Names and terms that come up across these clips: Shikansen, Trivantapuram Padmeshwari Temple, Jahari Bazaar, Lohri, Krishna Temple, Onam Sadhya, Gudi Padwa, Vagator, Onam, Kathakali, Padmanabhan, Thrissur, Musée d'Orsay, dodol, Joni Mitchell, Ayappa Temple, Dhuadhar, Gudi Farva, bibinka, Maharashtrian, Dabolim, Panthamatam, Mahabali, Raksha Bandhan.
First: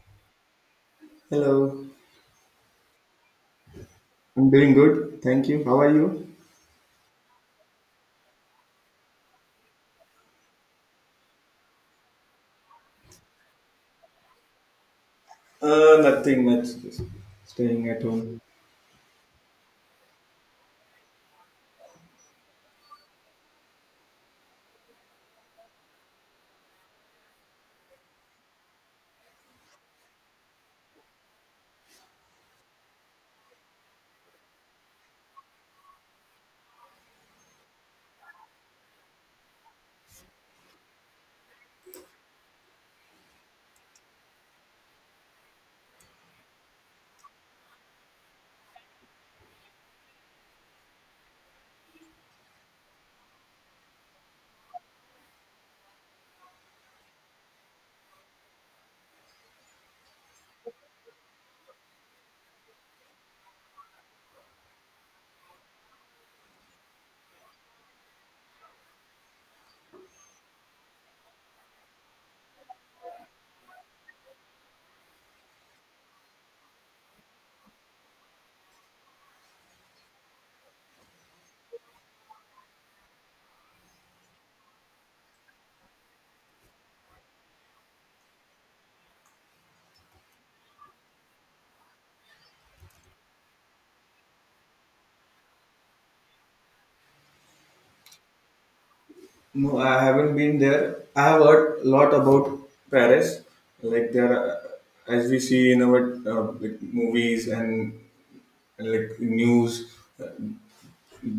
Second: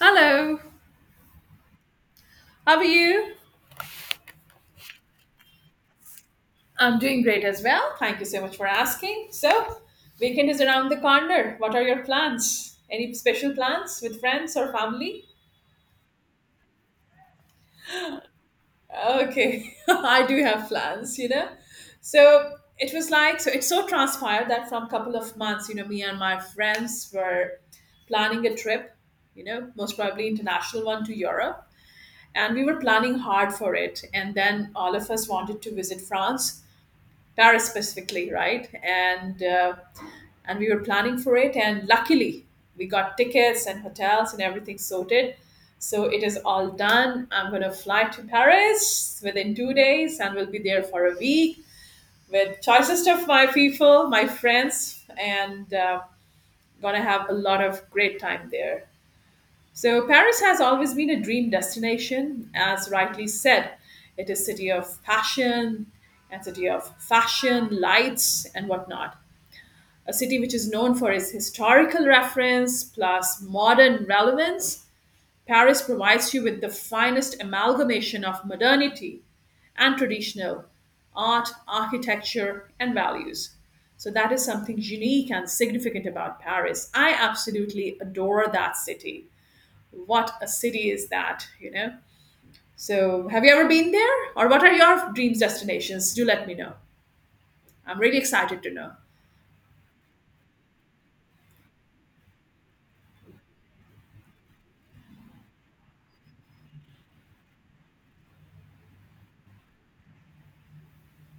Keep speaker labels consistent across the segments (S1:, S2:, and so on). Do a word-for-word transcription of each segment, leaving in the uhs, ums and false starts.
S1: Hello,
S2: Hello.
S1: how are you?
S2: I'm doing good, thank you. How are you?
S1: I'm doing great as well. Thank you so much for asking. So, weekend is around the corner. What are your plans? Any special plans with friends or family?
S2: Uh, nothing much. Just staying at home.
S1: Okay, I do have plans, you know. So, it was like, so it so transpired that from couple of months, you know, me and my friends were planning a trip, you know, most probably international one to Europe. And we were planning hard for it. And then all of us wanted to visit France Paris specifically, right? And uh, and we were planning for it, and luckily we got tickets and hotels and everything sorted. So it is all done. I'm gonna fly to Paris within two days, and will be there for a week with choicest of my people, my friends, and uh, gonna have a lot of great time there. So Paris has always been a dream destination, as rightly said. It is city of passion and city of fashion, lights and whatnot. A city which is known for its historical reference plus modern relevance. Paris provides you with the finest amalgamation of modernity and traditional art, architecture, and values. So that is something unique and significant about Paris. I absolutely adore that city, what a city is that, you know? So, have you ever been there? Or what are your dreams destinations? Do let me know. I'm really excited to know.
S2: No, I haven't been there. I have heard a lot about Paris. Like there are, as we see in our uh, like movies and, and like news,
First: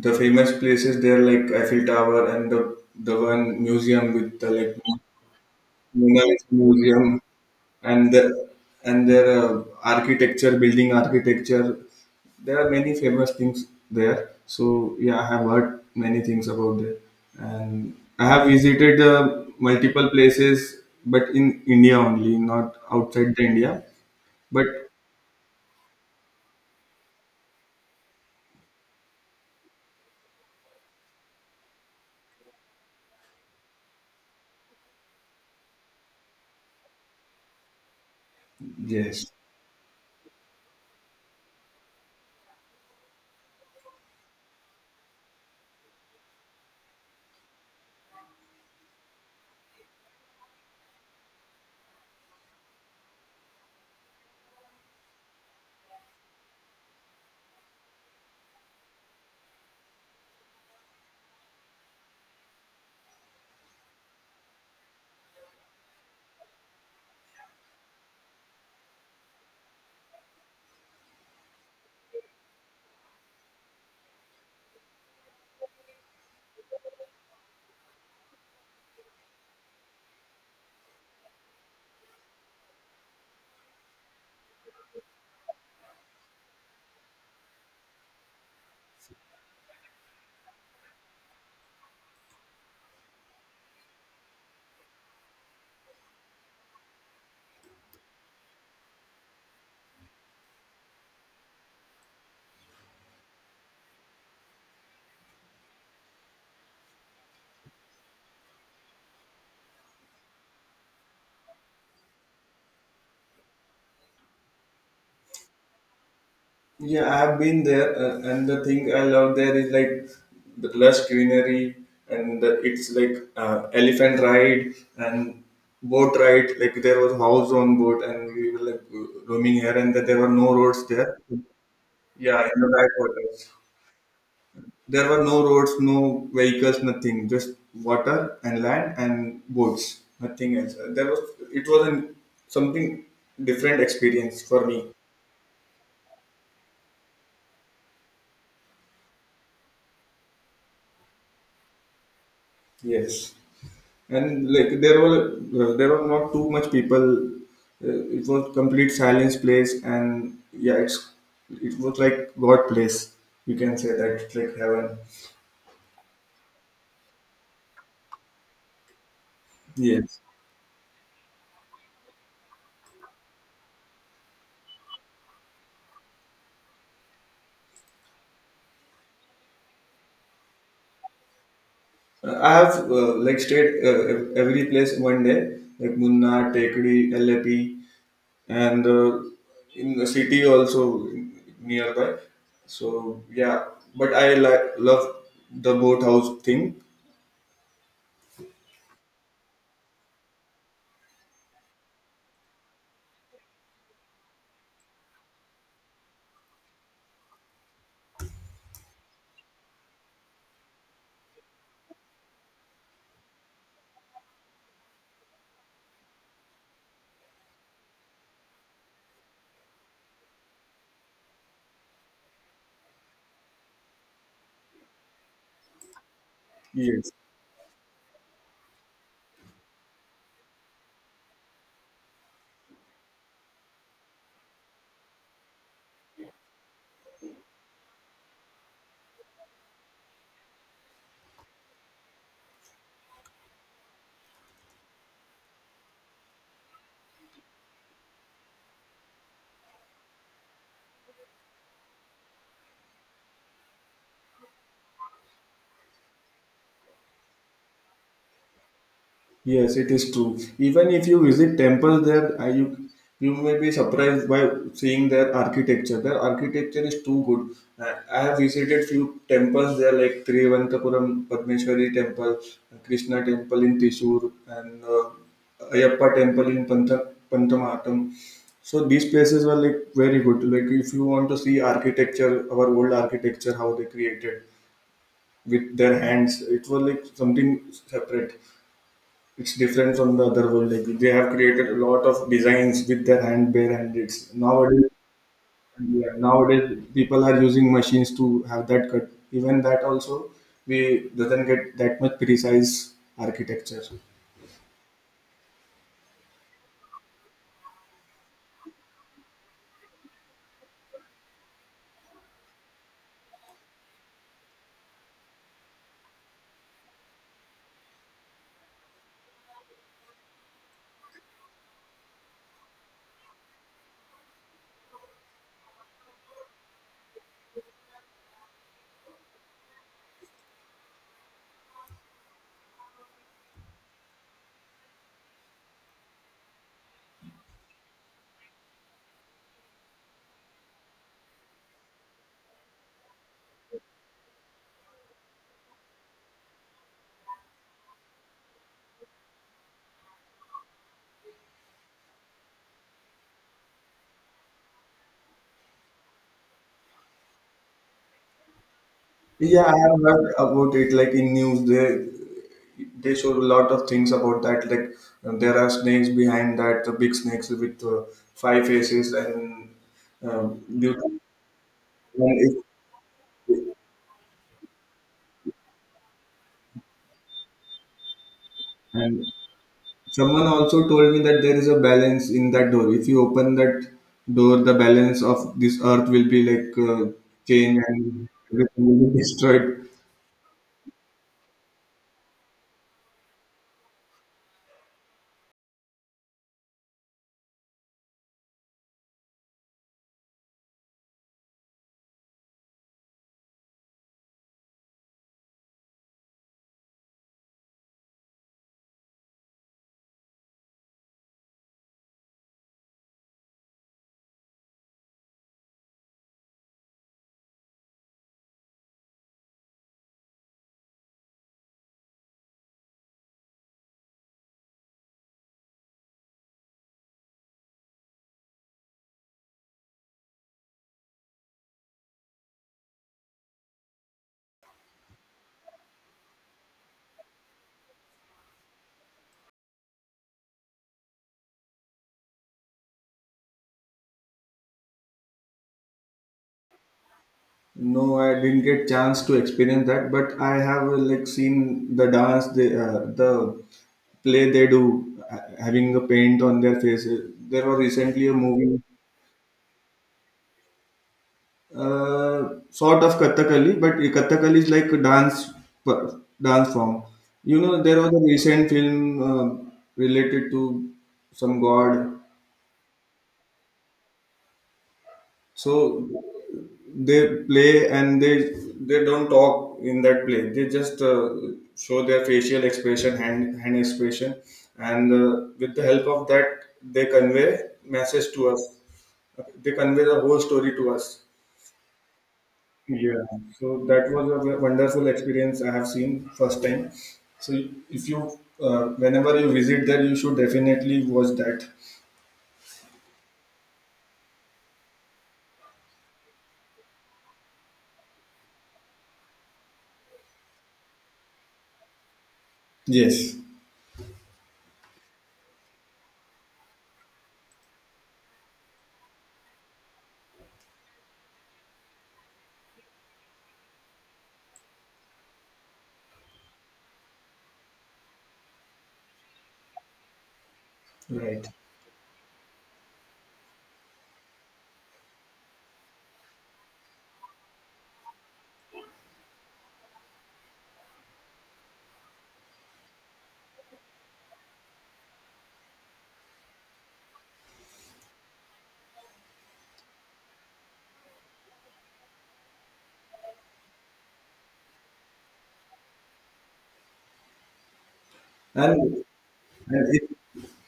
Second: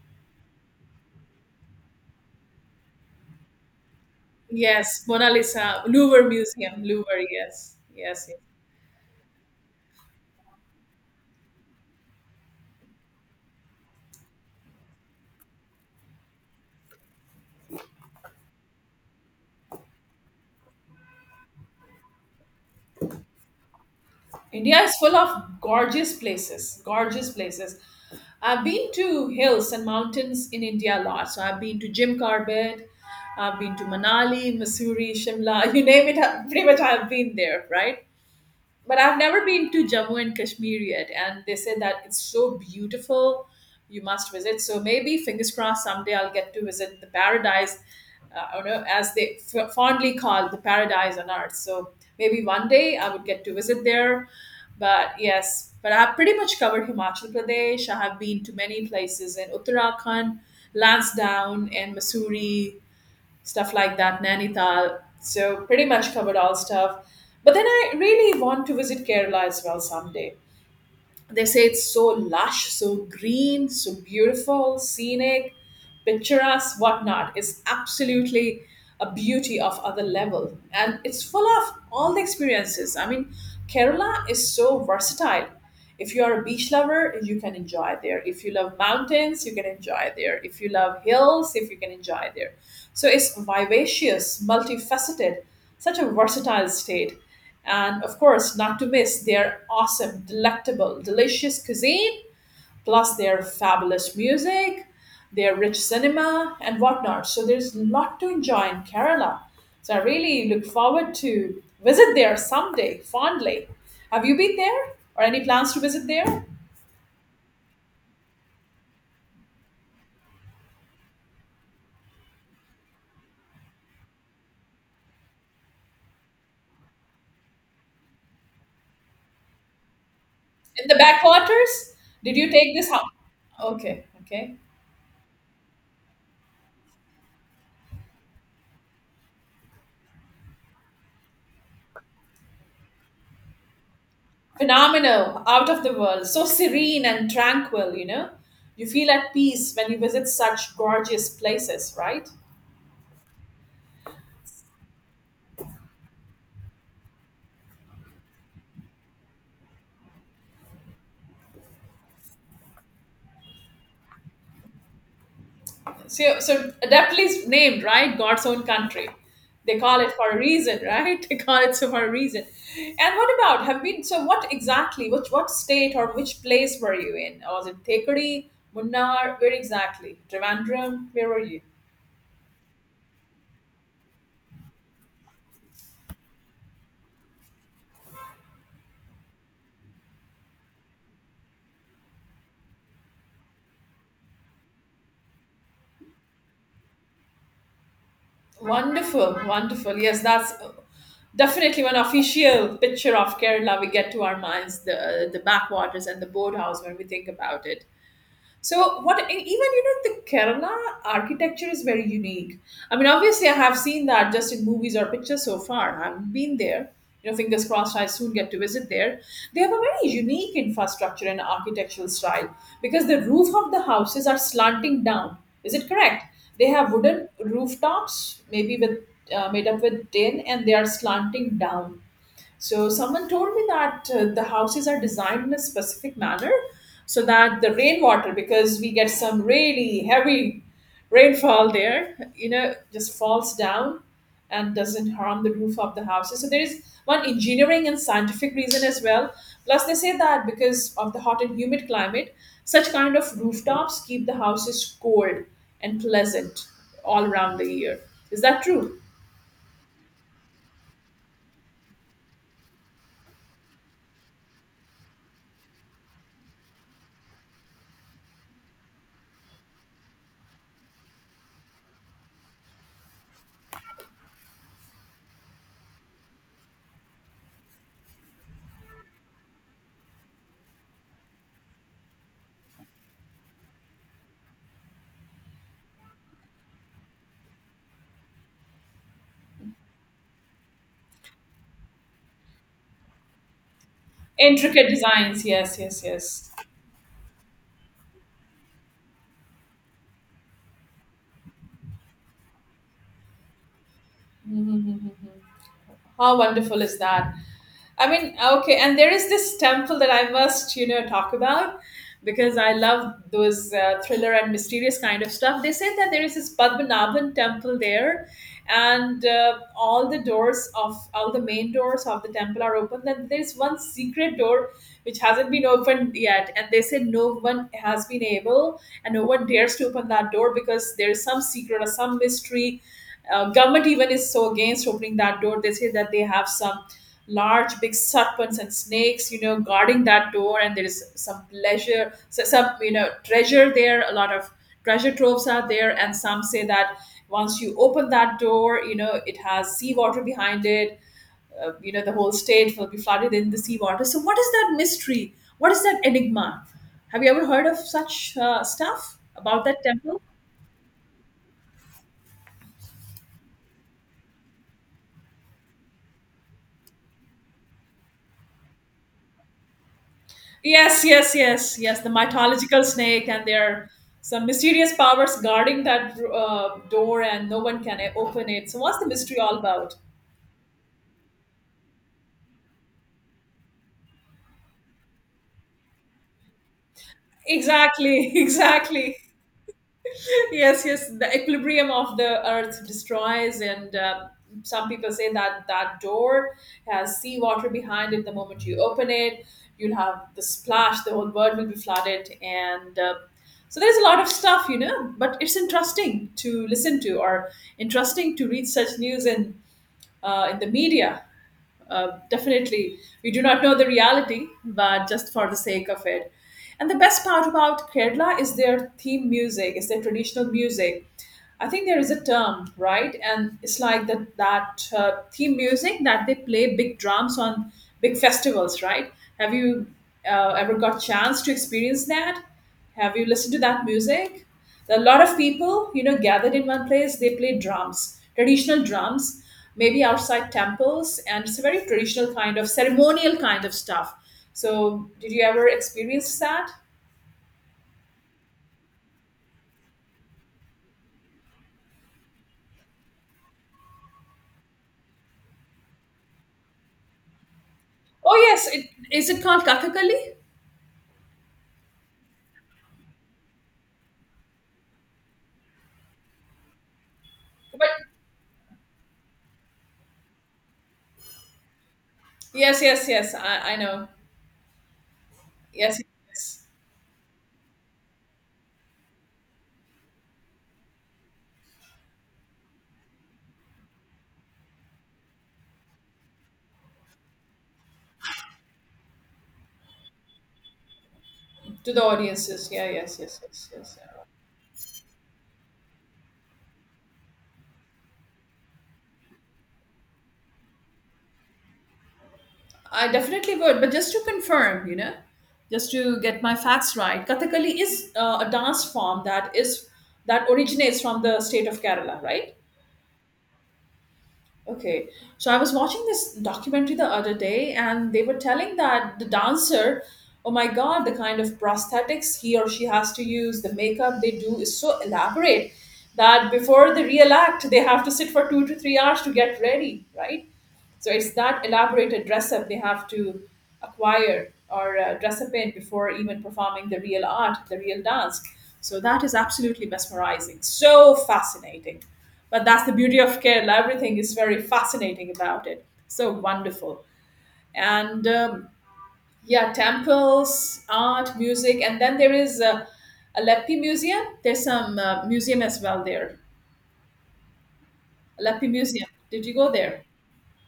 S2: the famous places there like Eiffel Tower and the the one museum with the like
S1: Yes, Mona Lisa, Louvre
S2: Women's
S1: Museum,
S2: Museum
S1: Louvre, yes.
S2: and
S1: Yes, yes.
S2: the, and their uh, architecture, building architecture. There are many famous things there. So yeah, I have heard many things about that, and I have visited uh, multiple places, but in India only, not outside the India. But
S1: India is full of gorgeous places, gorgeous places. I've been to hills and mountains in India a lot. So I've been to Jim Corbett, I've been to Manali, Missouri, Shimla, you name it, I- pretty much I've been there, right? But I've
S2: yes,
S1: never been to Jammu and Kashmir yet, and they say that it's so beautiful, you must visit. So maybe, fingers crossed, someday I'll get to visit the paradise, uh, I don't know, as they f- fondly call the paradise on earth. So maybe one day I would get to visit there. But yes, but I've pretty much covered Himachal Pradesh. I have been to many places in Uttarakhand, Lansdowne, and Missouri stuff like that, Nainital. So pretty much covered all stuff. But then I really want to visit Kerala as well someday. They say it's so lush, so green, so beautiful, scenic, picturesque, whatnot. It's absolutely a beauty of other level. And it's full of all the experiences. I mean, Kerala is so versatile. If you are a beach lover, you can enjoy it there. If you love mountains, you can enjoy it there. If you love hills, if you can enjoy it there. So it's vivacious, multifaceted, such a versatile state. And of course, not to miss, their awesome, delectable, delicious cuisine plus their fabulous music, their rich cinema, and whatnot. So there's a lot to enjoy in Kerala. So I really look forward to visit there someday, fondly. Have you been there, or any plans to visit there in
S2: Yeah, I've been there, uh, and the thing I love there is like the lush greenery, and the, it's like uh, elephant ride and boat ride. Like there was house on boat, and we were like roaming here, and there were no roads
S1: the
S2: there.
S1: backwaters? Did
S2: Yeah,
S1: you
S2: in the
S1: take this house?
S2: backwaters,
S1: Okay, okay.
S2: there were no roads, no vehicles, nothing, just water and land and boats, nothing else. There was it was an, Something different experience for me.
S1: Phenomenal, out of the world, so serene and tranquil. You know, you feel at peace when you visit such gorgeous places, right?
S2: Yes. And like there were uh, there were not too much people. Uh, it was complete silence place, and yeah, it's it was like god place. You can say that it's like heaven.
S1: So, so adeptly is named, right? God's own country. They call it
S2: Yes.
S1: for a reason, right? They call it so for a reason. And what about have been? So, what exactly? Which what state or which place were you in? Was it Thekudi, Munnar? Where exactly? Trivandrum? Where were you?
S2: Uh, I have uh, like stayed, uh, ev- every place one day. Like Munna, Tekdi, Lepi, and uh, in the city also nearby. So yeah, but I like love the boathouse thing.
S1: Wonderful, wonderful. Yes, that's definitely one official picture of Kerala we get to our minds, the the backwaters and the boathouse when we think about it. So what e- even you know the Kerala architecture is very unique. I mean, obviously I have seen that just in movies or pictures so far. I've been there. You know, fingers crossed I soon get to visit there. They have a very unique infrastructure and architectural style because the roof of the houses are slanting down. Is it correct? They have
S2: Yes.
S1: wooden rooftops, maybe with uh, made up with tin, and they are slanting down. So someone told me that uh, the houses are designed in a specific manner so that the rainwater, because we get some really heavy rainfall there, you know, just falls down and doesn't harm the roof of the houses. So there is one engineering and scientific reason as well. Plus, they say that because of the hot and humid climate, such kind of rooftops keep the houses cold and pleasant all around the year. Is that true?
S2: Yes, it is true. Even if you visit temples there, uh, you you may be surprised by seeing their architecture. Their architecture is too good. Uh, I have visited few temples there, like Trivantapuram Padmeshwari Temple, Krishna Temple in Thrissur, and uh, Ayappa Temple in Pantha, Panthamatam. So these places were like very good. Like if you want to see architecture, our old architecture, how they created with their hands, it was like something separate. It's different from the other world. Like they have created a lot of designs with their hand, bare hand. It's
S1: Intricate
S2: nowadays,
S1: designs, yes, yes,
S2: yeah,
S1: yes.
S2: nowadays people are using machines to have that cut. Even that also, we doesn't get that much precise architecture.
S1: Mhm. How wonderful is that? I mean, okay, and there is this temple that I must, you know, talk about because I love those uh, thriller and mysterious kind of stuff. They said that there is this Padmanabhan temple there, and uh, all the doors of all the main doors of the temple are open. Then there is one secret door which hasn't been opened yet, and they said no one has been able and no one dares to open that door because there is some secret or some mystery uh, Government even is so against opening that door. They say that they have some large big serpents and snakes you know guarding that door, and there is some pleasure, so some you know treasure there, a lot of treasure troves are there. And some say that once you open that door, you know it has seawater behind it. Uh, you know the whole state will be flooded in the seawater. So what is that mystery, what is that enigma? Have you ever heard of such uh, stuff
S2: Yeah,
S1: about
S2: I
S1: that
S2: have
S1: temple?
S2: heard about it. Like in news, they they show a lot of things about that. Like uh, there are snakes behind that, the big snakes with uh, five faces and um,
S1: Yes,
S2: you-
S1: yes, yes, yes. The
S2: and,
S1: mythological snake, and there
S2: it,
S1: are some mysterious powers guarding that uh, door, and no one can open it. So, what's the
S2: and
S1: mystery all about?
S2: Someone also told me that there is a balance in that door. If you open that door, the balance of this earth will be like uh, changed, and
S1: Exactly,
S2: everything will
S1: exactly.
S2: be destroyed.
S1: Yes, yes, the equilibrium of the earth destroys, and uh, some people say that that door has seawater behind it. The moment you open it, you'll have the splash, the whole world will be flooded, and uh, so there's a lot of stuff, you know but it's interesting to listen to or interesting to read such news in uh, in the media. Uh, definitely we do not know the reality, but just for the sake of it. And the best part about Kerala is their theme music, is their traditional music. I think there is a term, right? And it's like that that uh, theme music that they play big drums on big festivals, right? Have you uh, ever got chance to experience that? Have you listened to that music? A lot of people, you know, gathered in one place. They play drums, traditional drums, maybe outside temples, and it's a very traditional kind of ceremonial kind of stuff. So, did you ever experience that?
S2: No, I didn't get chance to experience that, but I have uh, like seen the dance. They, uh, the play they do, uh, having a paint on their faces. There was recently a
S1: Oh yes,
S2: movie,
S1: it, is it called Kathakali?
S2: uh, sort of Kathakali. But Kathakali is like a dance per- dance form. You know,
S1: But
S2: there was a recent film uh, related to some god.
S1: yes, yes, yes. I, I know. Yes,
S2: So
S1: yes.
S2: they play, and they they don't talk in that play. They just uh, show their facial expression, hand hand expression, and uh, with the help of that, they convey message to us. They convey the whole story to us.
S1: To the audiences. Yeah, yes,
S2: Yeah,
S1: yes, yes,
S2: so
S1: yes,
S2: that
S1: yeah.
S2: was a w- wonderful experience I have seen first time. So, if you, uh, whenever you visit there, you should definitely watch that.
S1: I definitely would. But just to confirm, you know, just to get my facts right, Kathakali is uh, a dance form that is that originates from the state of Kerala, right?
S2: Yes.
S1: Okay, so I was watching this documentary the other day, and they were telling that the dancer, oh my god, the kind of prosthetics he or she has to use, the makeup they do is so elaborate that before the real act, they have to sit for two to three hours to get ready, right? So it's
S2: Right.
S1: that elaborated dress up they have to acquire or uh, dress up in before even performing the real art, the real dance. So that is absolutely mesmerizing, so fascinating. But that's the beauty of Kerala. Everything is very fascinating about it. So wonderful. And um, yeah, temples, art, music, and then there is uh, a Leppi Museum. There's some uh, museum as well there. Leppi
S2: And,
S1: Museum. Did you go
S2: and it,
S1: there?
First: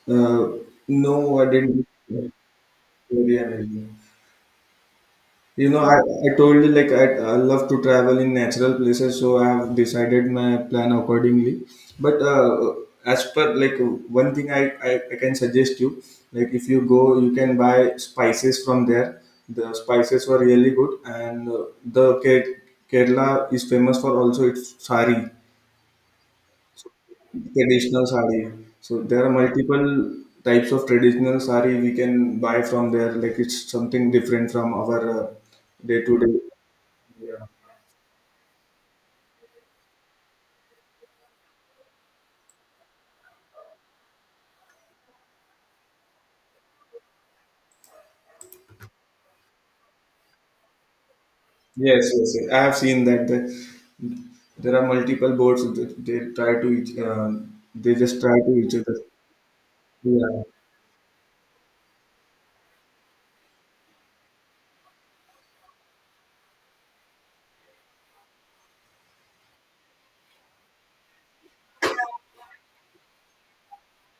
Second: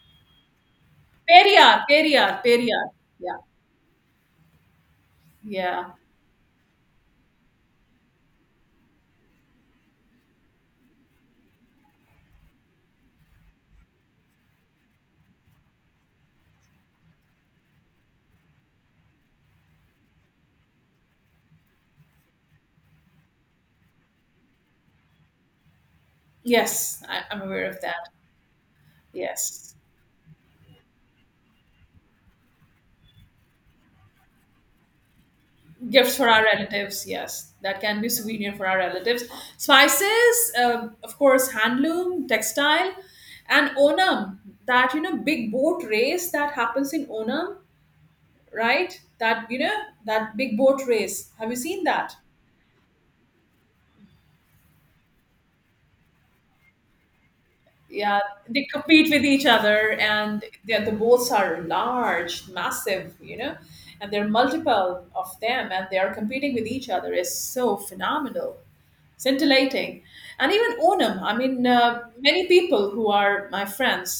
S2: uh, no, I
S1: Periyar,
S2: didn't.
S1: Periyar, Periyar. Yeah,
S2: Very amazing. You know,
S1: yeah.
S2: I, I told you, like I, I love to travel in natural places, so I have decided my plan accordingly. But uh, as per like one thing I, I, I can suggest you, like if you go, you can buy spices from there. The spices were really good, and uh, the Ke- Kerala is famous for also its sari,
S1: Yes, I, I'm aware of
S2: traditional
S1: that.
S2: sari. So there are
S1: Yes.
S2: multiple types of traditional sari we can buy from there. Like it's something different from our uh, day
S1: Gifts
S2: to
S1: for
S2: day.
S1: our relatives. Yes. That can be souvenir for our relatives. Spices, um, of course, handloom, textile, and Onam. That, you know, big boat race that happens in Onam, right? That, you know, that big boat race. Have you seen
S2: Yes,
S1: that?
S2: yes, yes. I have seen that the, there are multiple boards that They try to each. Um, they
S1: Yeah.
S2: just try to
S1: They
S2: each other.
S1: compete with each other and
S2: Yeah,
S1: the the boats are large, massive, you know, and there are multiple of them and they are competing with each other. Is so phenomenal. Scintillating. And even Onam, I mean, uh, many people who are my friends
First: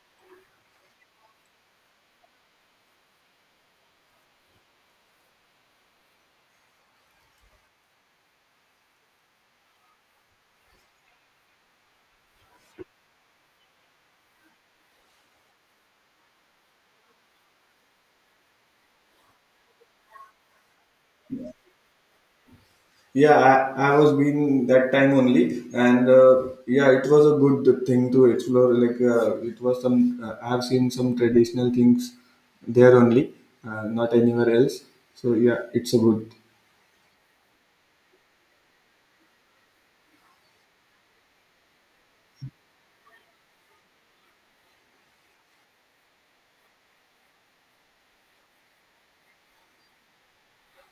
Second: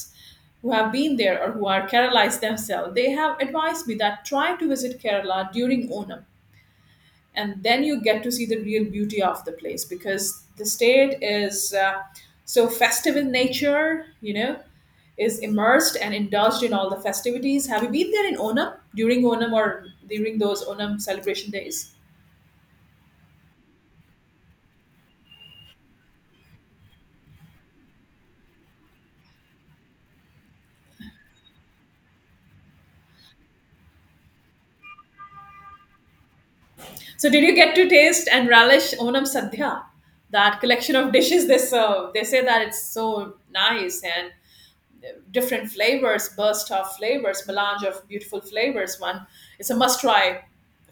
S1: who have been there or who are Keralites themselves, they have advised me that try to visit Kerala during Onam, and then you get to see the real beauty of the place because the state is uh, so festive in nature, you know, is immersed and indulged in all the festivities. Have you been there in Onam, during Onam, or during those Onam celebration days?
S2: yeah. I, I was been that time only, and uh, yeah, it was a good thing to explore. Like uh, it was some. Uh, I have seen some traditional things there only, uh, not anywhere else. So yeah, it's a good.
S1: So, did you get to taste and relish Onam Sadhya, that collection of dishes they serve? They say that it's so nice and different flavors, burst of flavors, melange of beautiful flavors. One, it's a must try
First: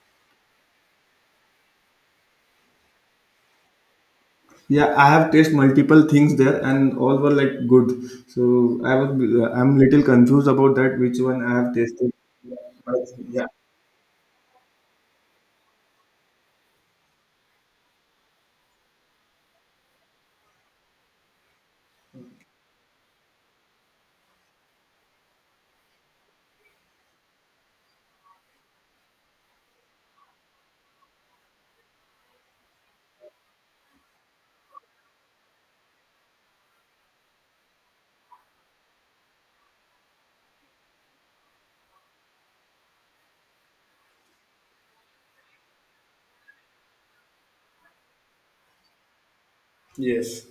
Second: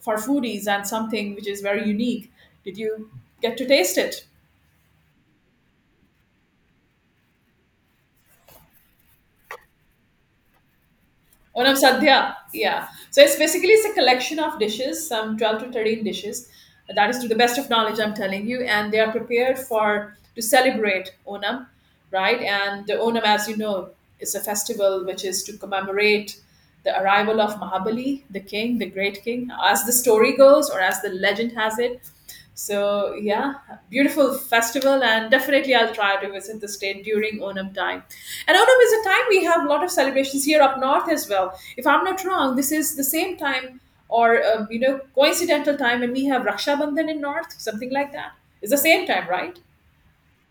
S1: for foodies and something which is very unique. Did you get to taste it?
S2: Yeah, I have tasted multiple things there, and all were like good. So I was, I'm little confused about that which one I
S1: Oh no,
S2: have tasted.
S1: sadhya. Yeah.
S2: But,
S1: So it's
S2: Yeah,
S1: basically it's a collection of dishes, some twelve to thirteen dishes. That is to the best of knowledge, I'm telling you, and they are prepared for to celebrate Onam, right? And the Onam, as you know, is a festival which is to commemorate the arrival of Mahabali, the king, the great king, as the story goes or as the legend has it. So yeah, beautiful festival, and definitely I'll try to visit the state during Onam time. And Onam is a time we have a lot of celebrations here up north as well. If I'm not wrong, this is the same time or um, you know, coincidental time when we have Raksha Bandhan in north, something like that. It's the same time, right?
S2: yes.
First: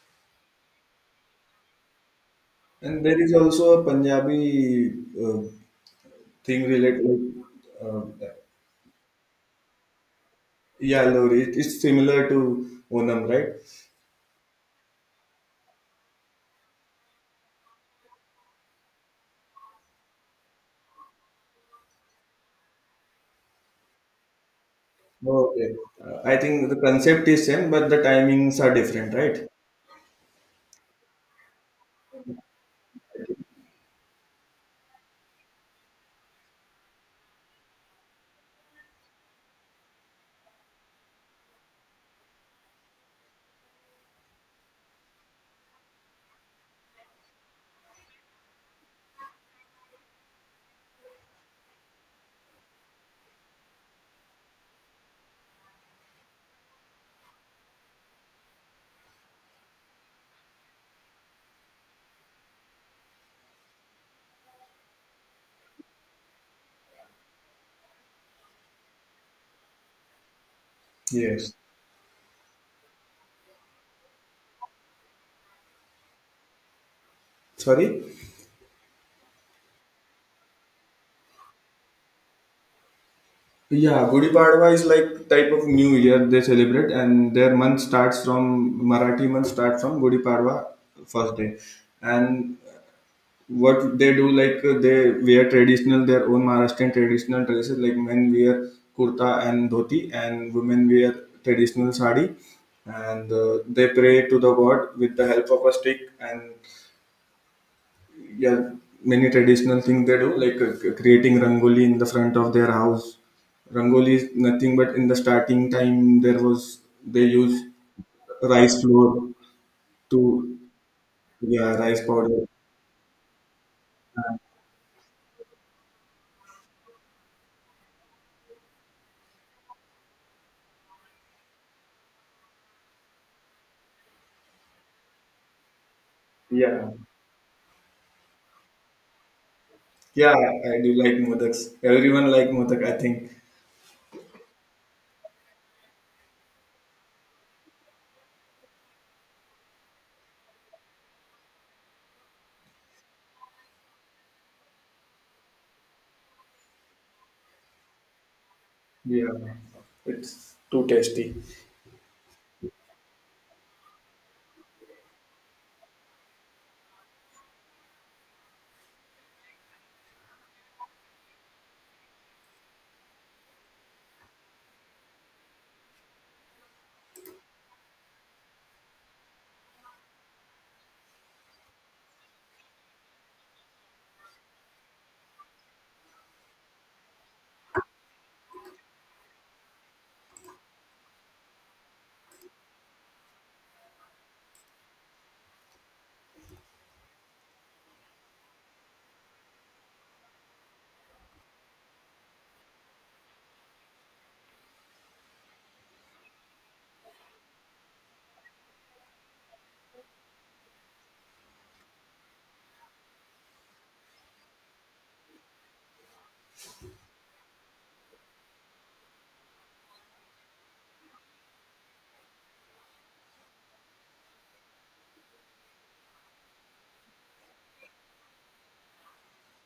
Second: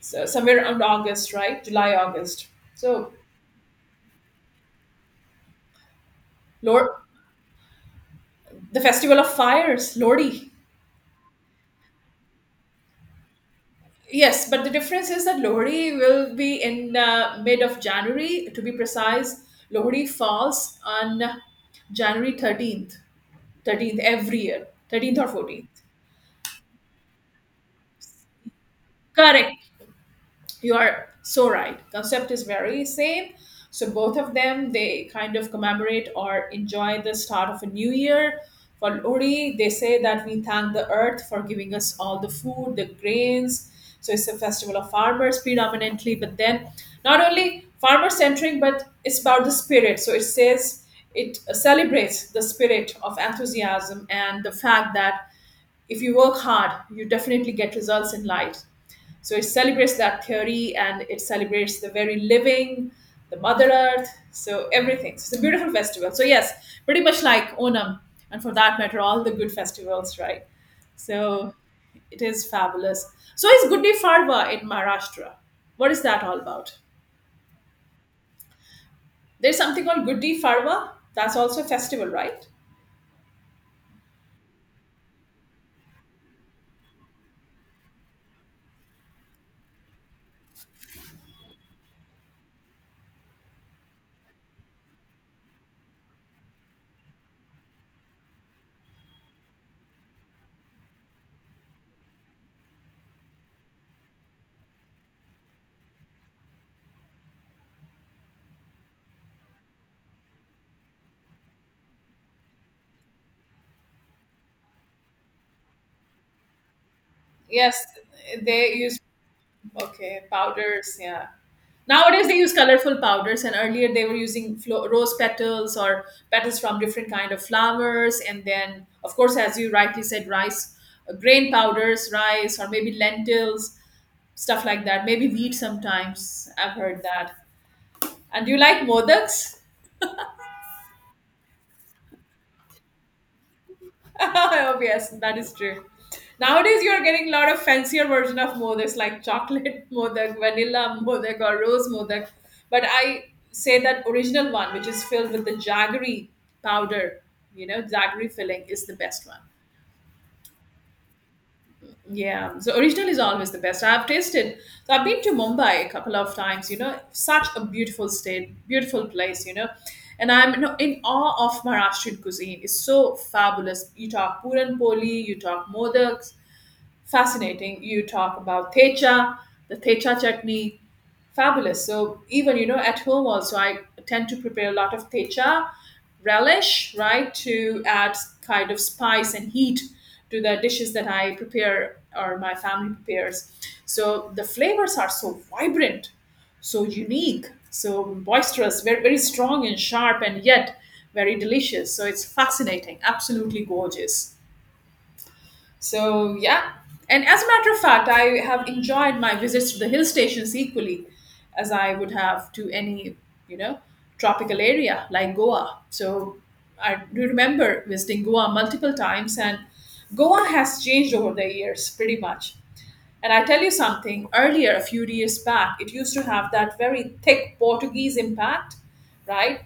S1: So somewhere around August, right? July, August.
S2: And
S1: So
S2: there is also a Punjabi uh, thing
S1: Lord,
S2: related, like, uh,
S1: the festival of fires, Lordy.
S2: yeah, Lohri. It- It's similar to Onam, right?
S1: Yes, but the difference is that Lohri will be in uh, mid of January, to be precise. Lohri falls on January thirteenth, thirteenth every year, thirteenth or
S2: Okay.
S1: fourteenth.
S2: Uh, I think the concept is same, but the timings are different, right?
S1: Correct. You are so right. Concept is very same. So both of them they kind of commemorate or enjoy the start of a new year. For Uri, they say that we thank the earth for giving us all the food, the grains. So it's a festival of farmers predominantly, but then not only farmer centric, but it's about the spirit. So it says it celebrates the spirit of enthusiasm and the fact that if you work hard, you definitely get results in life. So it celebrates that theory and it celebrates the very living, the Mother Earth, so everything. So it's a beautiful festival. So, yes, pretty much like Onam, and for that matter, all the good festivals, right?
S2: Yes.
S1: So it is fabulous. So, is Gudi Farva in Maharashtra? What is that all about?
S2: Sorry.
S1: There's something called Gudi Farva. That's also a festival, right?
S2: Yeah, Gudi Padwa is like type of new year they celebrate, and their month starts from Marathi month starts from Gudi Padwa first day. And what they do like uh, they wear traditional their own Maharashtrian traditional dresses, like men wear kurta and dhoti and women wear traditional sari. And uh, they pray to the god with the help of a stick, and yeah, many traditional things they do, like uh, c- creating rangoli in the front of their house. Rangoli is nothing but in the starting time there was they use
S1: Yes, they
S2: rice
S1: use
S2: flour
S1: okay
S2: to,
S1: powders. Yeah,
S2: yeah, rice
S1: nowadays they
S2: powder.
S1: use colorful powders, and earlier they were using flo- rose petals or petals from different kind of flowers, and then of course, as you rightly said, rice, uh, grain powders, rice, or maybe lentils, stuff like that. Maybe wheat sometimes. I've
S2: Yeah.
S1: heard that. And do you like modaks?
S2: Yeah, I do like modaks. Everyone like modak, I think.
S1: Oh yes, that is true. Nowadays, you are getting a lot of fancier version of modaks like chocolate modak, vanilla modak, or rose modak. But I say that original one, which is filled with the jaggery powder, you know, jaggery filling, is the best
S2: Yeah,
S1: one.
S2: it's too tasty.
S1: Yeah, so original is always the best. I've tasted. So I've been to Mumbai a couple of times. You know, such a beautiful state, beautiful place. You know, and I'm, you know, in awe of Maharashtrian cuisine. It's so fabulous. You talk puran poli, you talk modaks, fascinating. You talk about techa, the techa chutney, fabulous. So even, you know, at home also, I tend to prepare a lot of techa relish, right, to add kind of spice and heat to the dishes that I prepare or my family prepares. So the flavors are so vibrant, so unique, so boisterous, very very strong and sharp, and yet very delicious. So it's fascinating, absolutely gorgeous. So yeah, and as a matter of fact, I have enjoyed my visits to the hill stations equally as I would have to any, you know, tropical area like Goa. So I do remember visiting Goa multiple times, and Goa has changed over the years pretty much. And I tell you something, earlier a few years back, it used to have that very thick Portuguese impact, right?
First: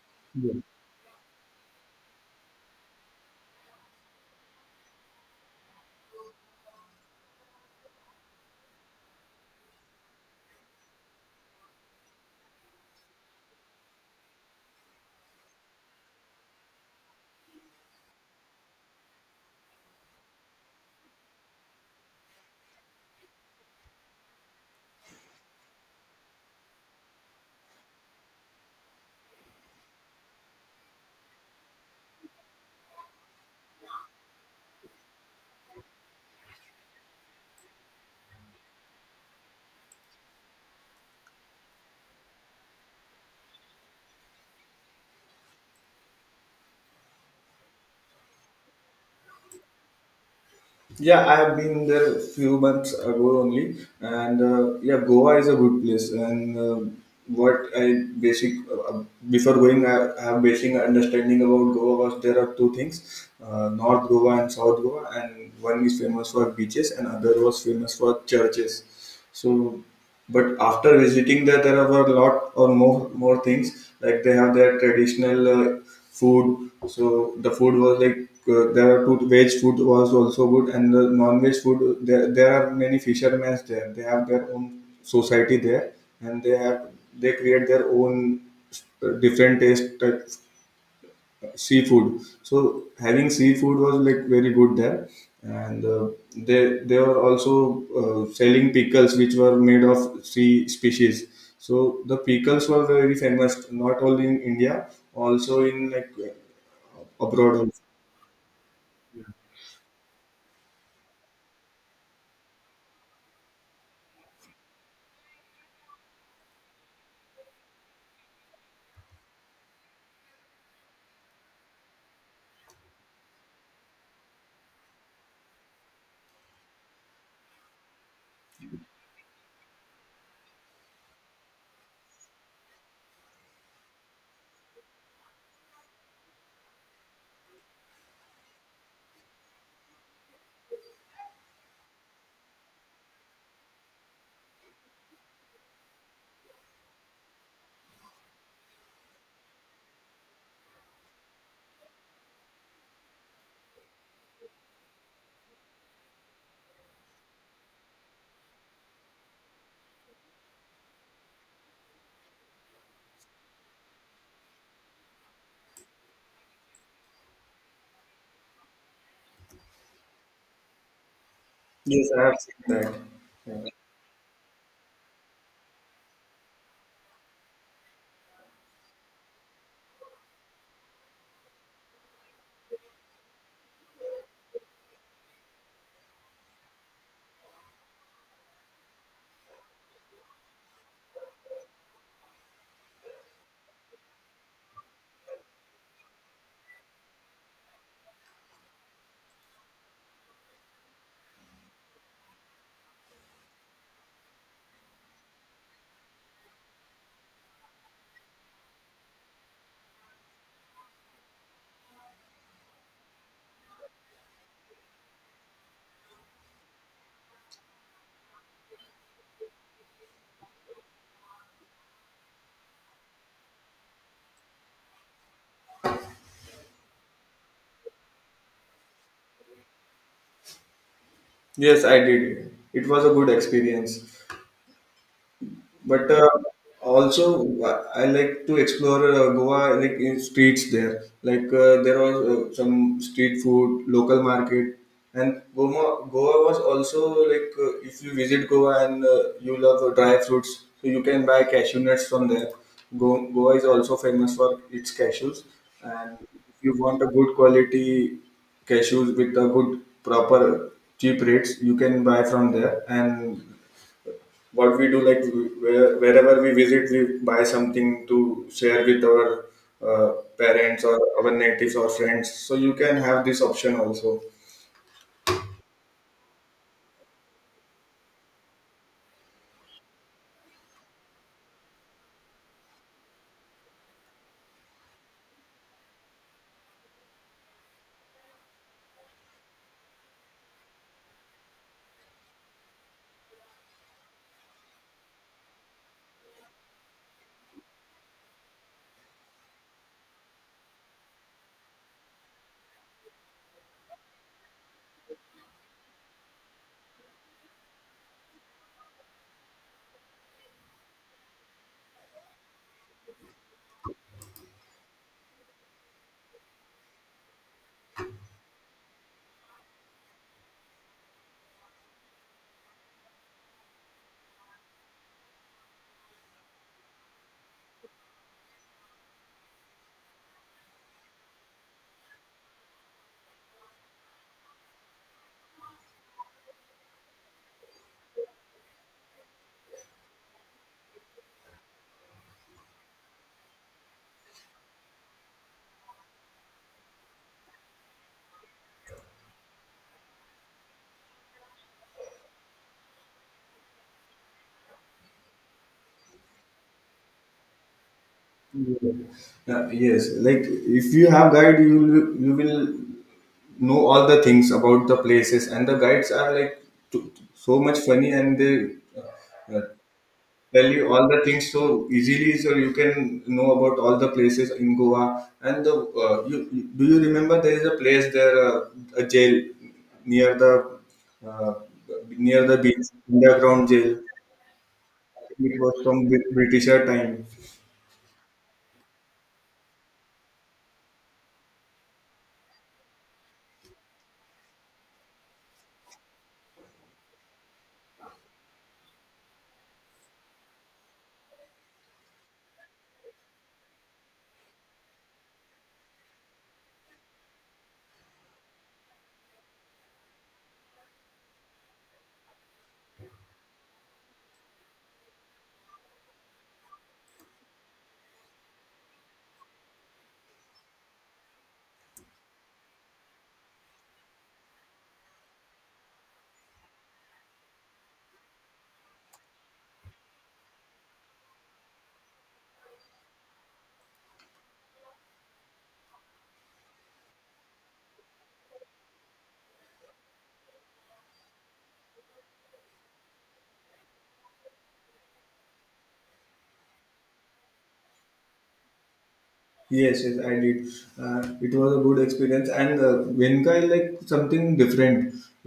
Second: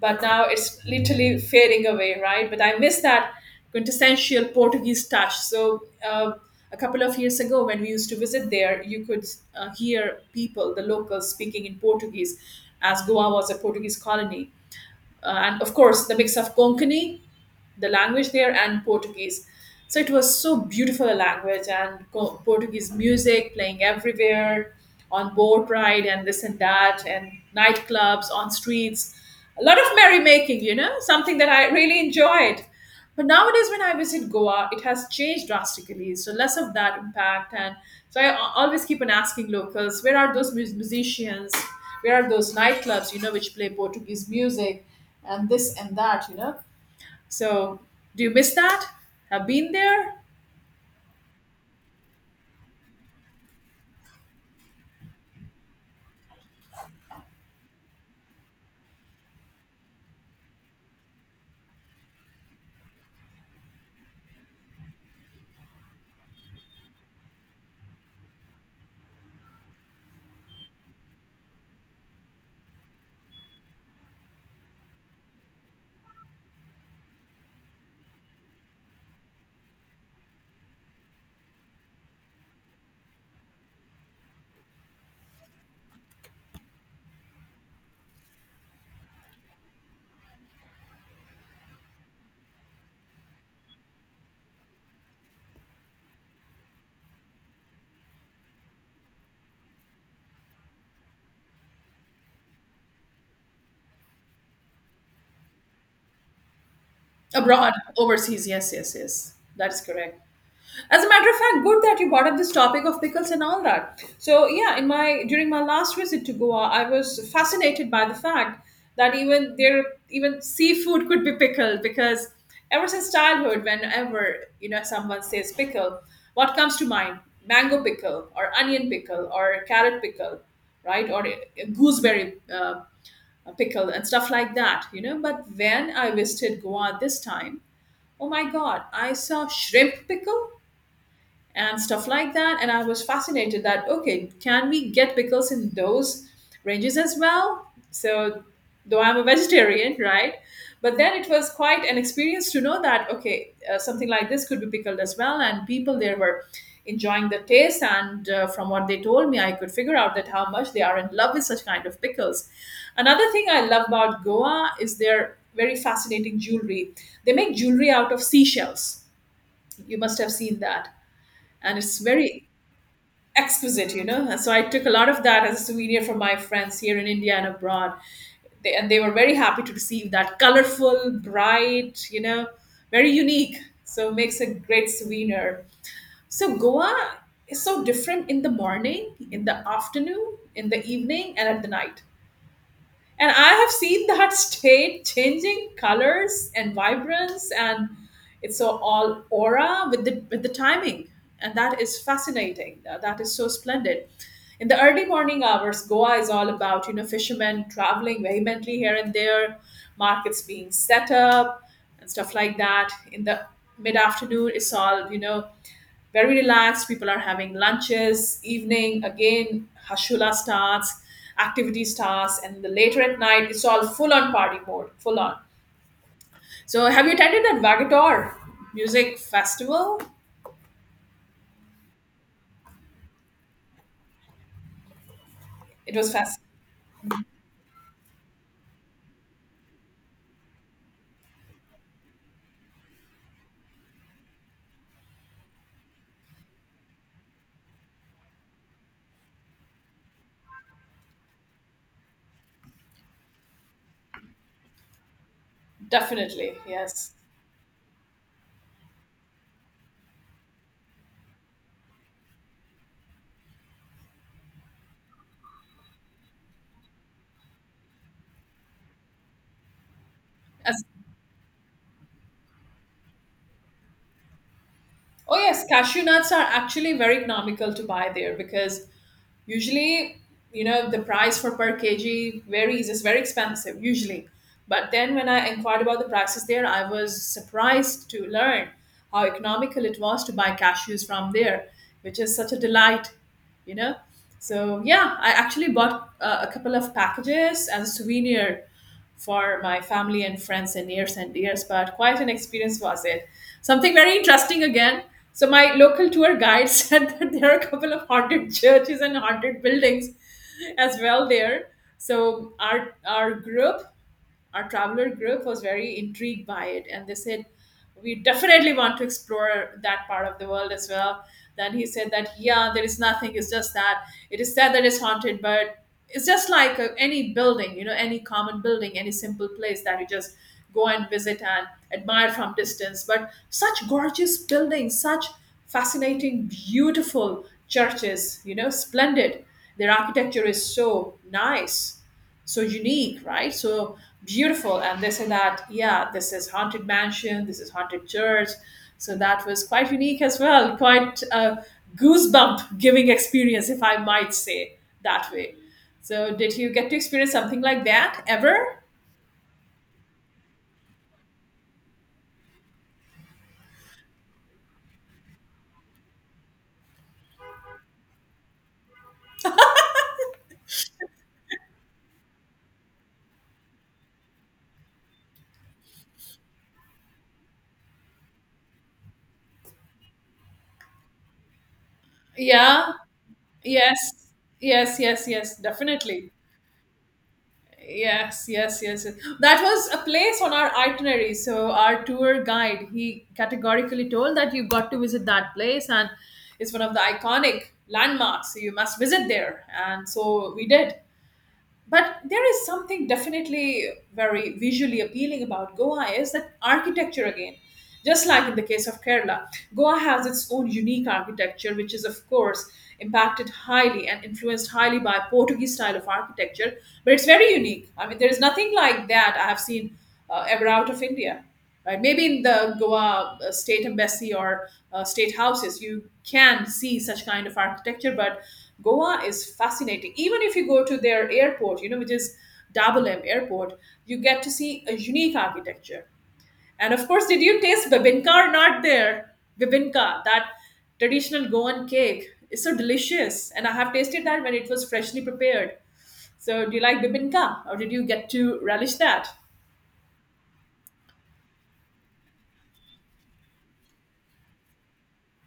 S1: But now it's literally fading away, right? But I miss that quintessential Portuguese touch. So uh, a couple of years ago, when we used to visit there, you could uh, hear people, the locals, speaking in Portuguese, as Goa was a Portuguese colony. Uh, and of course, the mix of Konkani, the language there, and Portuguese. So it was so beautiful a language and co- Portuguese music playing everywhere on boat ride and this and that and nightclubs on streets. A lot of merrymaking, you know, something that I really enjoyed. But nowadays, when I visit Goa, it has changed drastically. So less of that impact, and so I al- always keep on asking locals, where are those mus- musicians? Where are those nightclubs? You know, which play Portuguese music, and this and that. You know, so, do you miss that? Have been there?
S2: Yeah, I have been there few months ago only, and uh, yeah, Goa is a good place. And uh, what I basic uh, Before going, I have basic understanding about Goa was there are two things: uh, North Goa and South Goa, and one is famous for beaches, and other was famous for churches. So, but after visiting there, there are a lot or more more things, like they have their traditional uh, food. So the food was like uh, there are two veg food was also good, and the non-veg food. There there are many fishermen there. They have their own society there, and they have they create their own uh, different taste type seafood. So having seafood was like very good there, and uh, they they were also uh, selling pickles which were made of sea species. So the pickles were very famous, not only in India, also in like abroad.
S1: Abroad,
S2: Also.
S1: overseas. Yes, yes, yes. That's correct. As a matter of fact, good that you brought up this topic of pickles and all that. So yeah, in my during my last visit to Goa, I was fascinated by the fact that even there even seafood could be pickled because ever since childhood, whenever you know someone says pickle, what comes to mind? Mango pickle or onion pickle or carrot pickle, right? Or a- a gooseberry uh, uh, pickle and stuff like that, you know. But when I visited Goa this time, oh my god, I saw shrimp pickle, and stuff like that. And I was fascinated that, okay, can we get pickles in those ranges as well? So, though I'm a vegetarian, right? But then it was quite an experience to know that, okay, uh, something like this could be pickled as well. And people there were enjoying the taste. And uh, from what they told me, I could figure out that how much they are in love with such kind of pickles. Another thing I love about Goa is their very fascinating jewelry. They make jewelry out of seashells. You must have seen that, and it's
S2: Yes, I have
S1: very
S2: seen that. Yeah.
S1: exquisite, you know. So I took a lot of that as a souvenir for my friends here in India and abroad. They, and they were very happy to receive that colorful, bright, you know, very unique. So makes a great souvenir. So Goa is so different in the morning, in the afternoon, in the evening, and at the night. And I have seen that state changing colors and vibrance, and it's so all aura with the with the timing, and that is fascinating. Uh, That is so splendid. In the early morning hours, Goa is all about, you know, fishermen traveling vehemently here and there, markets being set up, and stuff like that. In the mid afternoon, it's all, you know, very relaxed. People are having lunches, evening, again, Hashula starts, activity starts, and the later at night, it's all full on party mode, full on. So, have you attended that Vagator music festival?
S2: Yes, I did. It was a good experience.
S1: It
S2: But
S1: was
S2: uh,
S1: fast,
S2: also, uh, I like to explore uh, Goa like in streets there. Like uh, there was uh, some street food, local market, and Goa. Goa was also like uh, if you visit Goa, and uh, you love uh, dry fruits, so you can buy cashew nuts from there. Go- Goa is also famous for its cashews. And
S1: definitely,
S2: if you want a
S1: yes.
S2: good quality cashews with a good proper cheap rates, you can buy from there. And what we do, like where- wherever we visit, we buy something to share with our uh,
S1: As-
S2: parents or our natives or friends, so you can have this option also.
S1: oh, yes, cashew nuts are actually very economical to buy there because usually, you know, the price for per kg varies, it's very expensive usually, but then when I inquired about the prices there, I was surprised to learn how economical it was to buy cashews from there, which is such a delight, you know. So yeah, I actually bought uh, a couple of packages as a souvenir for my family and friends and years and years, but quite an experience was it, something very interesting again. So my local tour guide said that there are a couple of haunted churches and haunted buildings as well there. So our our group, our traveler group was very intrigued by it and they said, we definitely want to explore that part of the world as well. Then he said that yeah, there is nothing, it's just that it is said that it's haunted, but it's just like uh, any building, you know, any common building, any simple place that you just go and visit and admire from distance. But such gorgeous buildings, such fascinating beautiful churches, you know, splendid, their architecture is so nice, so unique, right? So beautiful. And they say that, yeah, this is haunted mansion, this is haunted church. So that was quite unique as well, quite a goosebump giving experience, if I might say that way. So did you get to experience something like that ever?
S2: Uh, yes, like if you have guide, you will you will know all the things about the places, and the guides are like t- so much funny, and they uh, tell you all the things so easily, so you can know about all the places in Goa. And the uh, you you- Do you remember there is a place there, uh, a jail, near the uh, near the beach,
S1: Yeah.
S2: underground jail?
S1: Yes. Yes. Yes. Yes.
S2: It was from
S1: Definitely.
S2: Brit- britisher time.
S1: Yes, yes, yes, yes. That was a place on our itinerary. So our tour guide, he categorically told that you got to visit that place, and it's one of the iconic landmarks. So you must visit there. And so we did, but there is something definitely very visually appealing about Goa is that architecture again. Just like in the case of Kerala, Goa has its own unique architecture which is of course impacted highly and influenced highly by Portuguese style of architecture, but it's very unique, I mean there is nothing like that I have seen uh, ever out of India, right? Maybe in the Goa uh, state embassy or uh, state houses, you can see such kind of architecture. But Goa is fascinating. Even if you go to their airport, you know, which is Dabolim Airport, you get to see a unique architecture. And of course, did you taste bibinka or not there? Bibinka, that traditional Goan cake, is so delicious. And I have tasted that when it was freshly prepared. So, do you like bibinka or did you get to relish that?
S2: Yes, yes, I did. uh, it was a good experience. And uh, venka is like something different.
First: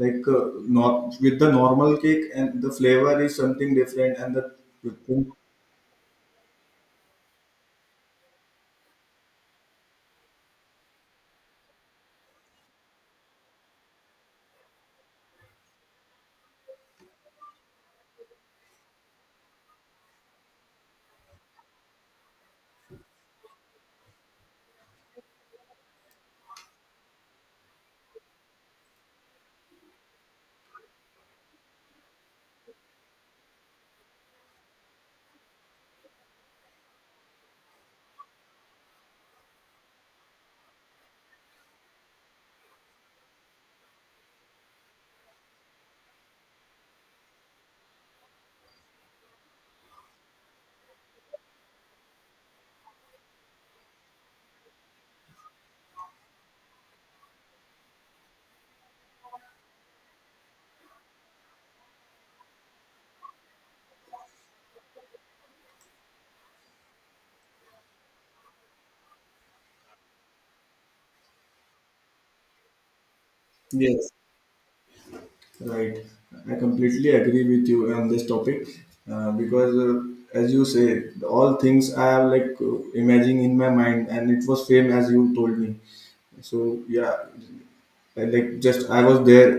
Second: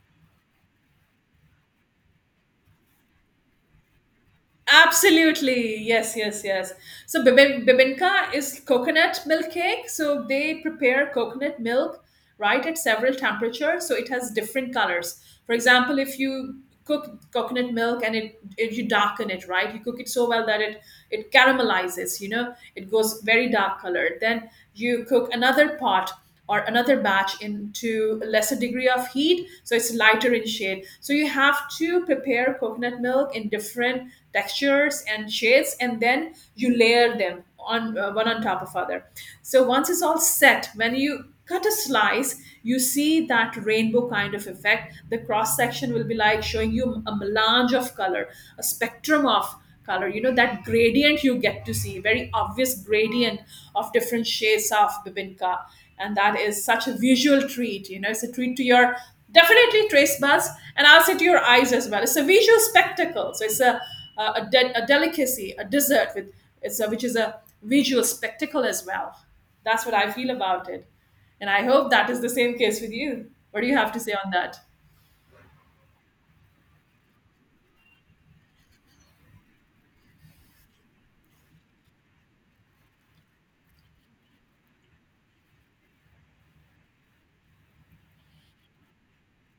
S2: Like, uh, nor with the normal cake, and the flavor is something different, and the.
S1: Absolutely. Yes, yes, yes. So bibi- bibinka is coconut milk cake. So they prepare coconut milk right at several temperatures. So it has different colors. For example, if you cook coconut milk and it, it you darken it, right? You cook it so well that it it caramelizes, you know, it goes very dark colored. Then you cook another pot or another batch into a lesser degree of heat, so it's lighter in shade. So you have to prepare coconut milk in different textures and shades, and then you layer them on uh, one on top of other. So once it's all set, when you cut a slice, you see that rainbow kind of effect. The cross section will be like showing you a melange of color, a spectrum of color, you know, that gradient. You get to see very obvious gradient of different shades of bibinka. And that is such a visual treat, you know. It's a treat to your definitely trace buds, and I'll say to your eyes as well. It's a visual spectacle. So it's a a, a de- a delicacy, a dessert with it's a, which is a visual spectacle as well. That's what I feel about it, and I hope that is the same case with you. What do you have to
S2: Yes.
S1: say on that?
S2: Right. I completely agree with you on this topic. Uh, because, uh, as you say, all things I have like uh, imagining in my mind, and it was same as you told me. So yeah, I, like just I was there.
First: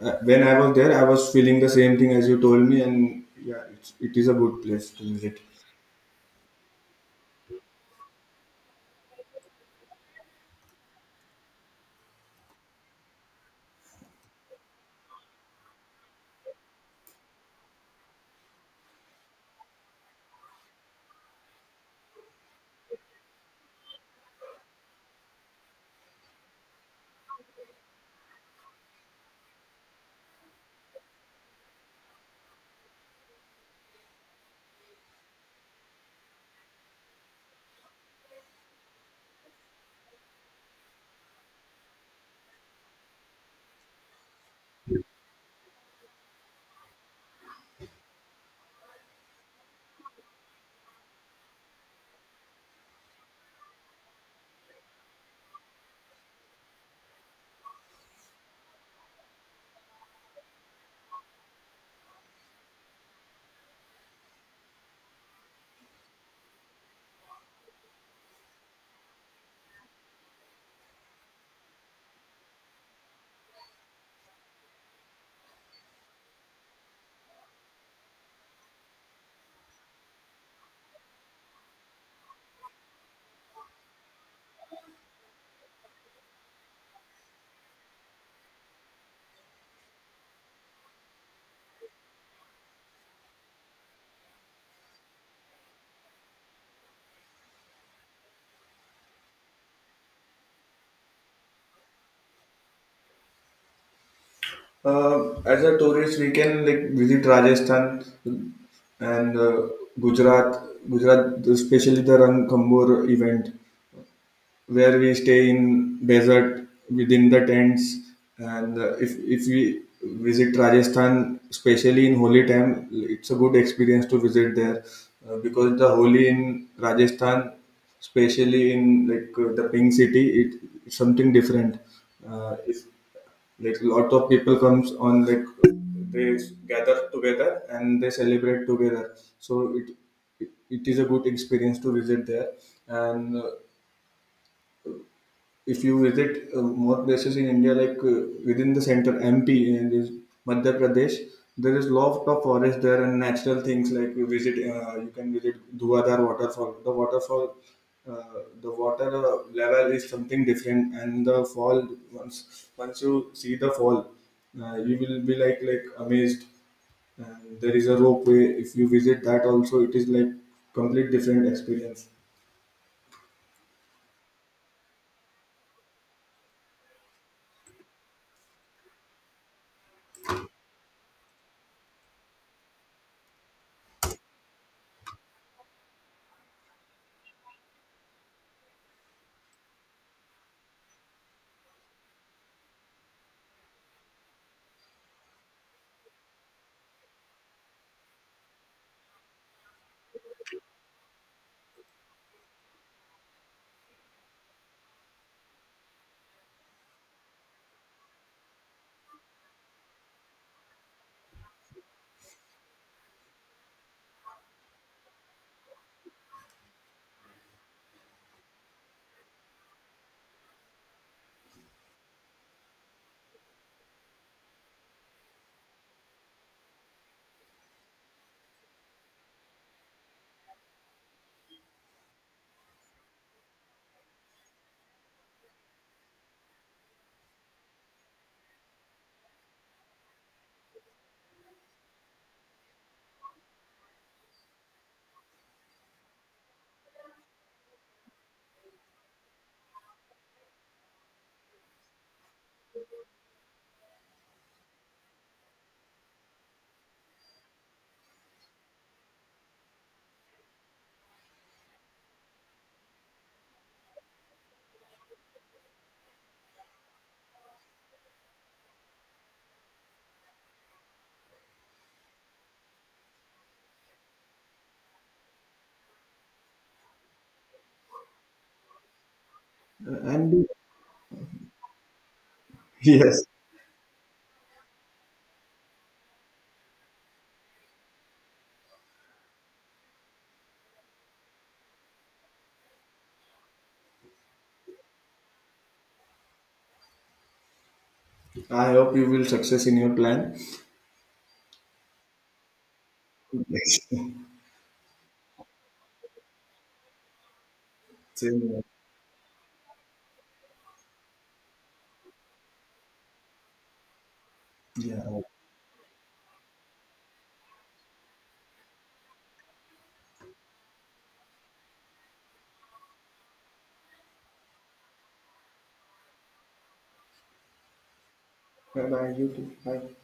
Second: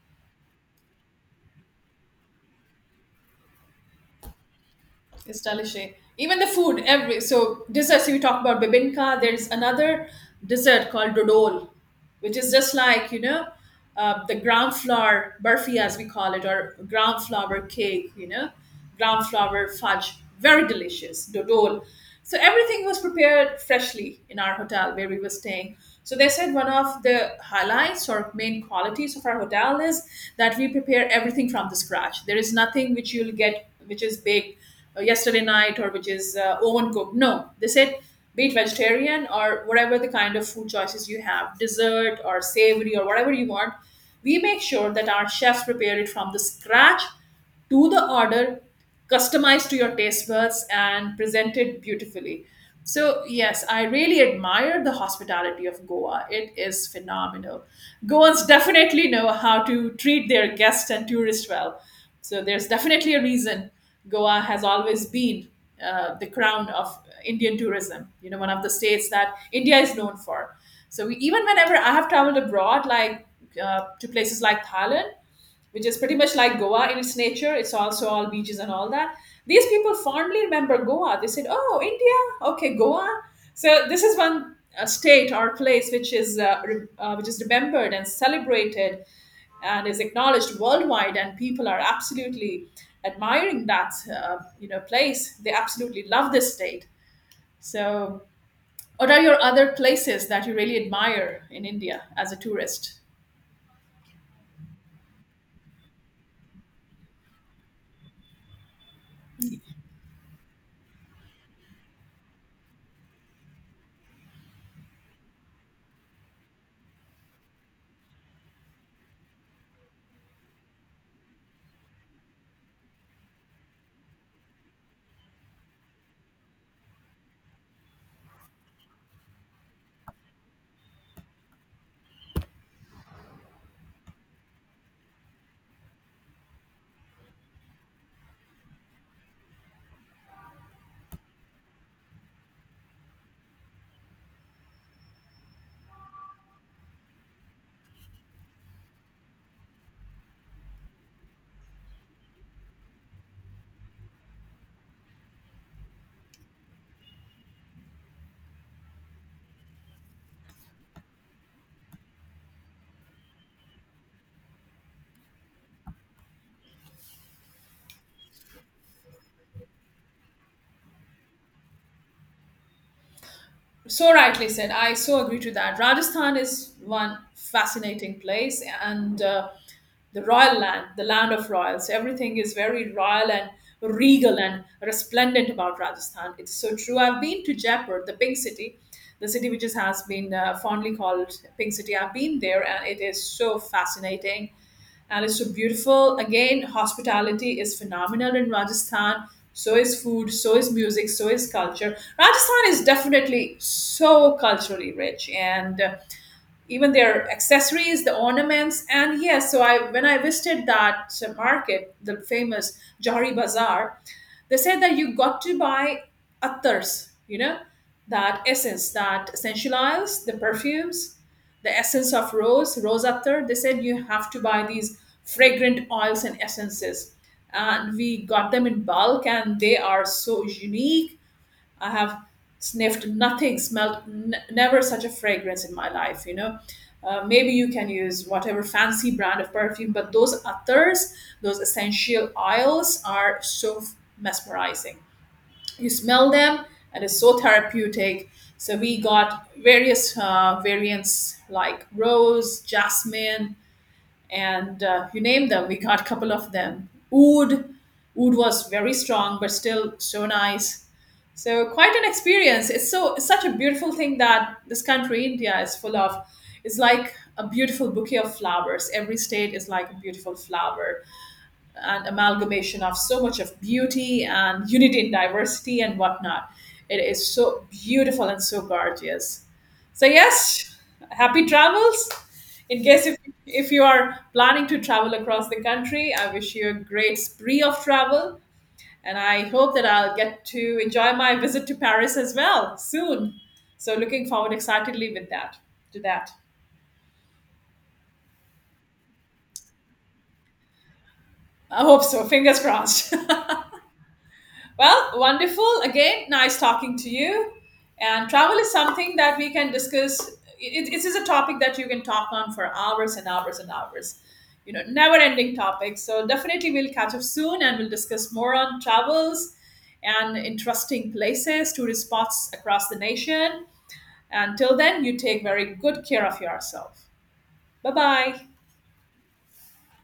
S2: Uh, when I was there, I was feeling the same thing as you told me. And yeah, it's, it is a good place to visit.
S1: It's delicious. Even the food, every so desserts you talk about bibinka. There's another dessert called dodol, which is just like, you know, uh, the ground flour burfi as we call it, or ground flour cake, you know, ground flour fudge. Very delicious dodol. So everything was prepared freshly in our hotel where we were staying. So they said one of the highlights or main qualities of our hotel is that we prepare everything from the scratch. There is nothing which you'll get which is baked uh, yesterday night or which is uh, oven cooked. No, they said, be it vegetarian or whatever the kind of food choices you have, dessert or savory or whatever you want, we make sure that our chefs prepare it from the scratch, to the order, customized to your taste buds, and presented beautifully. So, yes, I really admire the hospitality of Goa. It is phenomenal. Goans definitely know how to treat their guests and tourists well. So, there's definitely a reason Goa has always been uh, the crown of Indian tourism, you know, one of the states that India is known for. So, we, even whenever I have traveled abroad, like uh, to places like Thailand, which is pretty much like Goa in its nature. It's also all beaches and all that. These people fondly remember Goa. They said, "Oh, India, okay, Goa." So this is one uh, state or place which is uh, re- uh, which is remembered and celebrated and is acknowledged worldwide, and people are absolutely admiring that uh, you know place. They absolutely love this state. So, what are your other places that you really admire in India as a tourist?
S2: Uh, as a tourist, we can like visit Rajasthan and uh, Gujarat. Gujarat, especially the Ranthambore event, where we stay in desert within the tents. And uh, if if we visit Rajasthan, especially in holy time, it's a good experience to visit there. Uh, because the holy in Rajasthan, especially in like uh, the pink city, it, it's something different. Uh, if like lot of people comes on, like they gather together and they celebrate together, so it it, it is a good experience to visit there. And uh, if you visit uh, more places in India, like uh, within the center, M P, and is Madhya Pradesh, there is lot of forest there and natural things like you visit. Uh, you can visit Dhuadhar waterfall. The waterfall, uh, the water uh, level is something different, and the fall, once once you see the fall, uh, you will be like like amazed. And there is a ropeway. If you visit that also, it is like complete different experience.
S1: So rightly said. I so agree to that. Rajasthan is one fascinating place, and uh, the royal land, the land of royals. Everything is very royal and regal and resplendent about Rajasthan. It's so true. I've been to Jaipur, the pink city, the city which is, has been uh, fondly called pink city. I've been there, and it is so fascinating and it's so beautiful. Again, hospitality is phenomenal in Rajasthan. So is food, so is music, so is culture. Rajasthan is definitely so culturally rich, and uh, even their accessories, the ornaments, and yes. So I when I visited that uh, market, the famous Jahari Bazaar, they said that you got to buy attars, you know, that essence, that essential oils, the perfumes, the essence of rose, rose attar. They said you have to buy these fragrant oils and essences. And we got them in bulk, and they are so unique. I have sniffed nothing, smelled n- never such a fragrance in my life, you know. Uh, maybe you can use whatever fancy brand of perfume, but those others, those essential oils, are so f- mesmerizing. You smell them, and it's so therapeutic. So we got various uh, variants like rose, jasmine, and uh, you name them. We got a couple of them. Oud, oud was very strong, but still so nice. So quite an experience. It's so it's such a beautiful thing that this country, India, is full of. It's like a beautiful bouquet of flowers. Every state is like a beautiful flower, an amalgamation of so much of beauty and unity in diversity and whatnot. It is so beautiful and so gorgeous.
S2: Uh,
S1: So
S2: and
S1: yes, happy travels. In case if,
S2: yes,
S1: if you are planning to travel across the country, I wish you a great spree of travel, and I hope that I'll get to enjoy my visit to Paris as well soon. So looking forward excitedly with that to that.
S2: I hope you will success in your plan.
S1: I hope so. Fingers crossed.
S2: Yes.
S1: Well, wonderful. Again, nice talking to you. And travel
S2: Same
S1: is something that we can discuss. It, it is a topic that you can talk on for hours and hours and hours. You know,
S2: here. Yeah.
S1: never-ending topics. So definitely, we'll catch up soon and we'll discuss more on travels and interesting places, tourist spots across the nation. Until then, you take very good care of yourself. Bye bye.
S2: Bye bye. You too. Bye.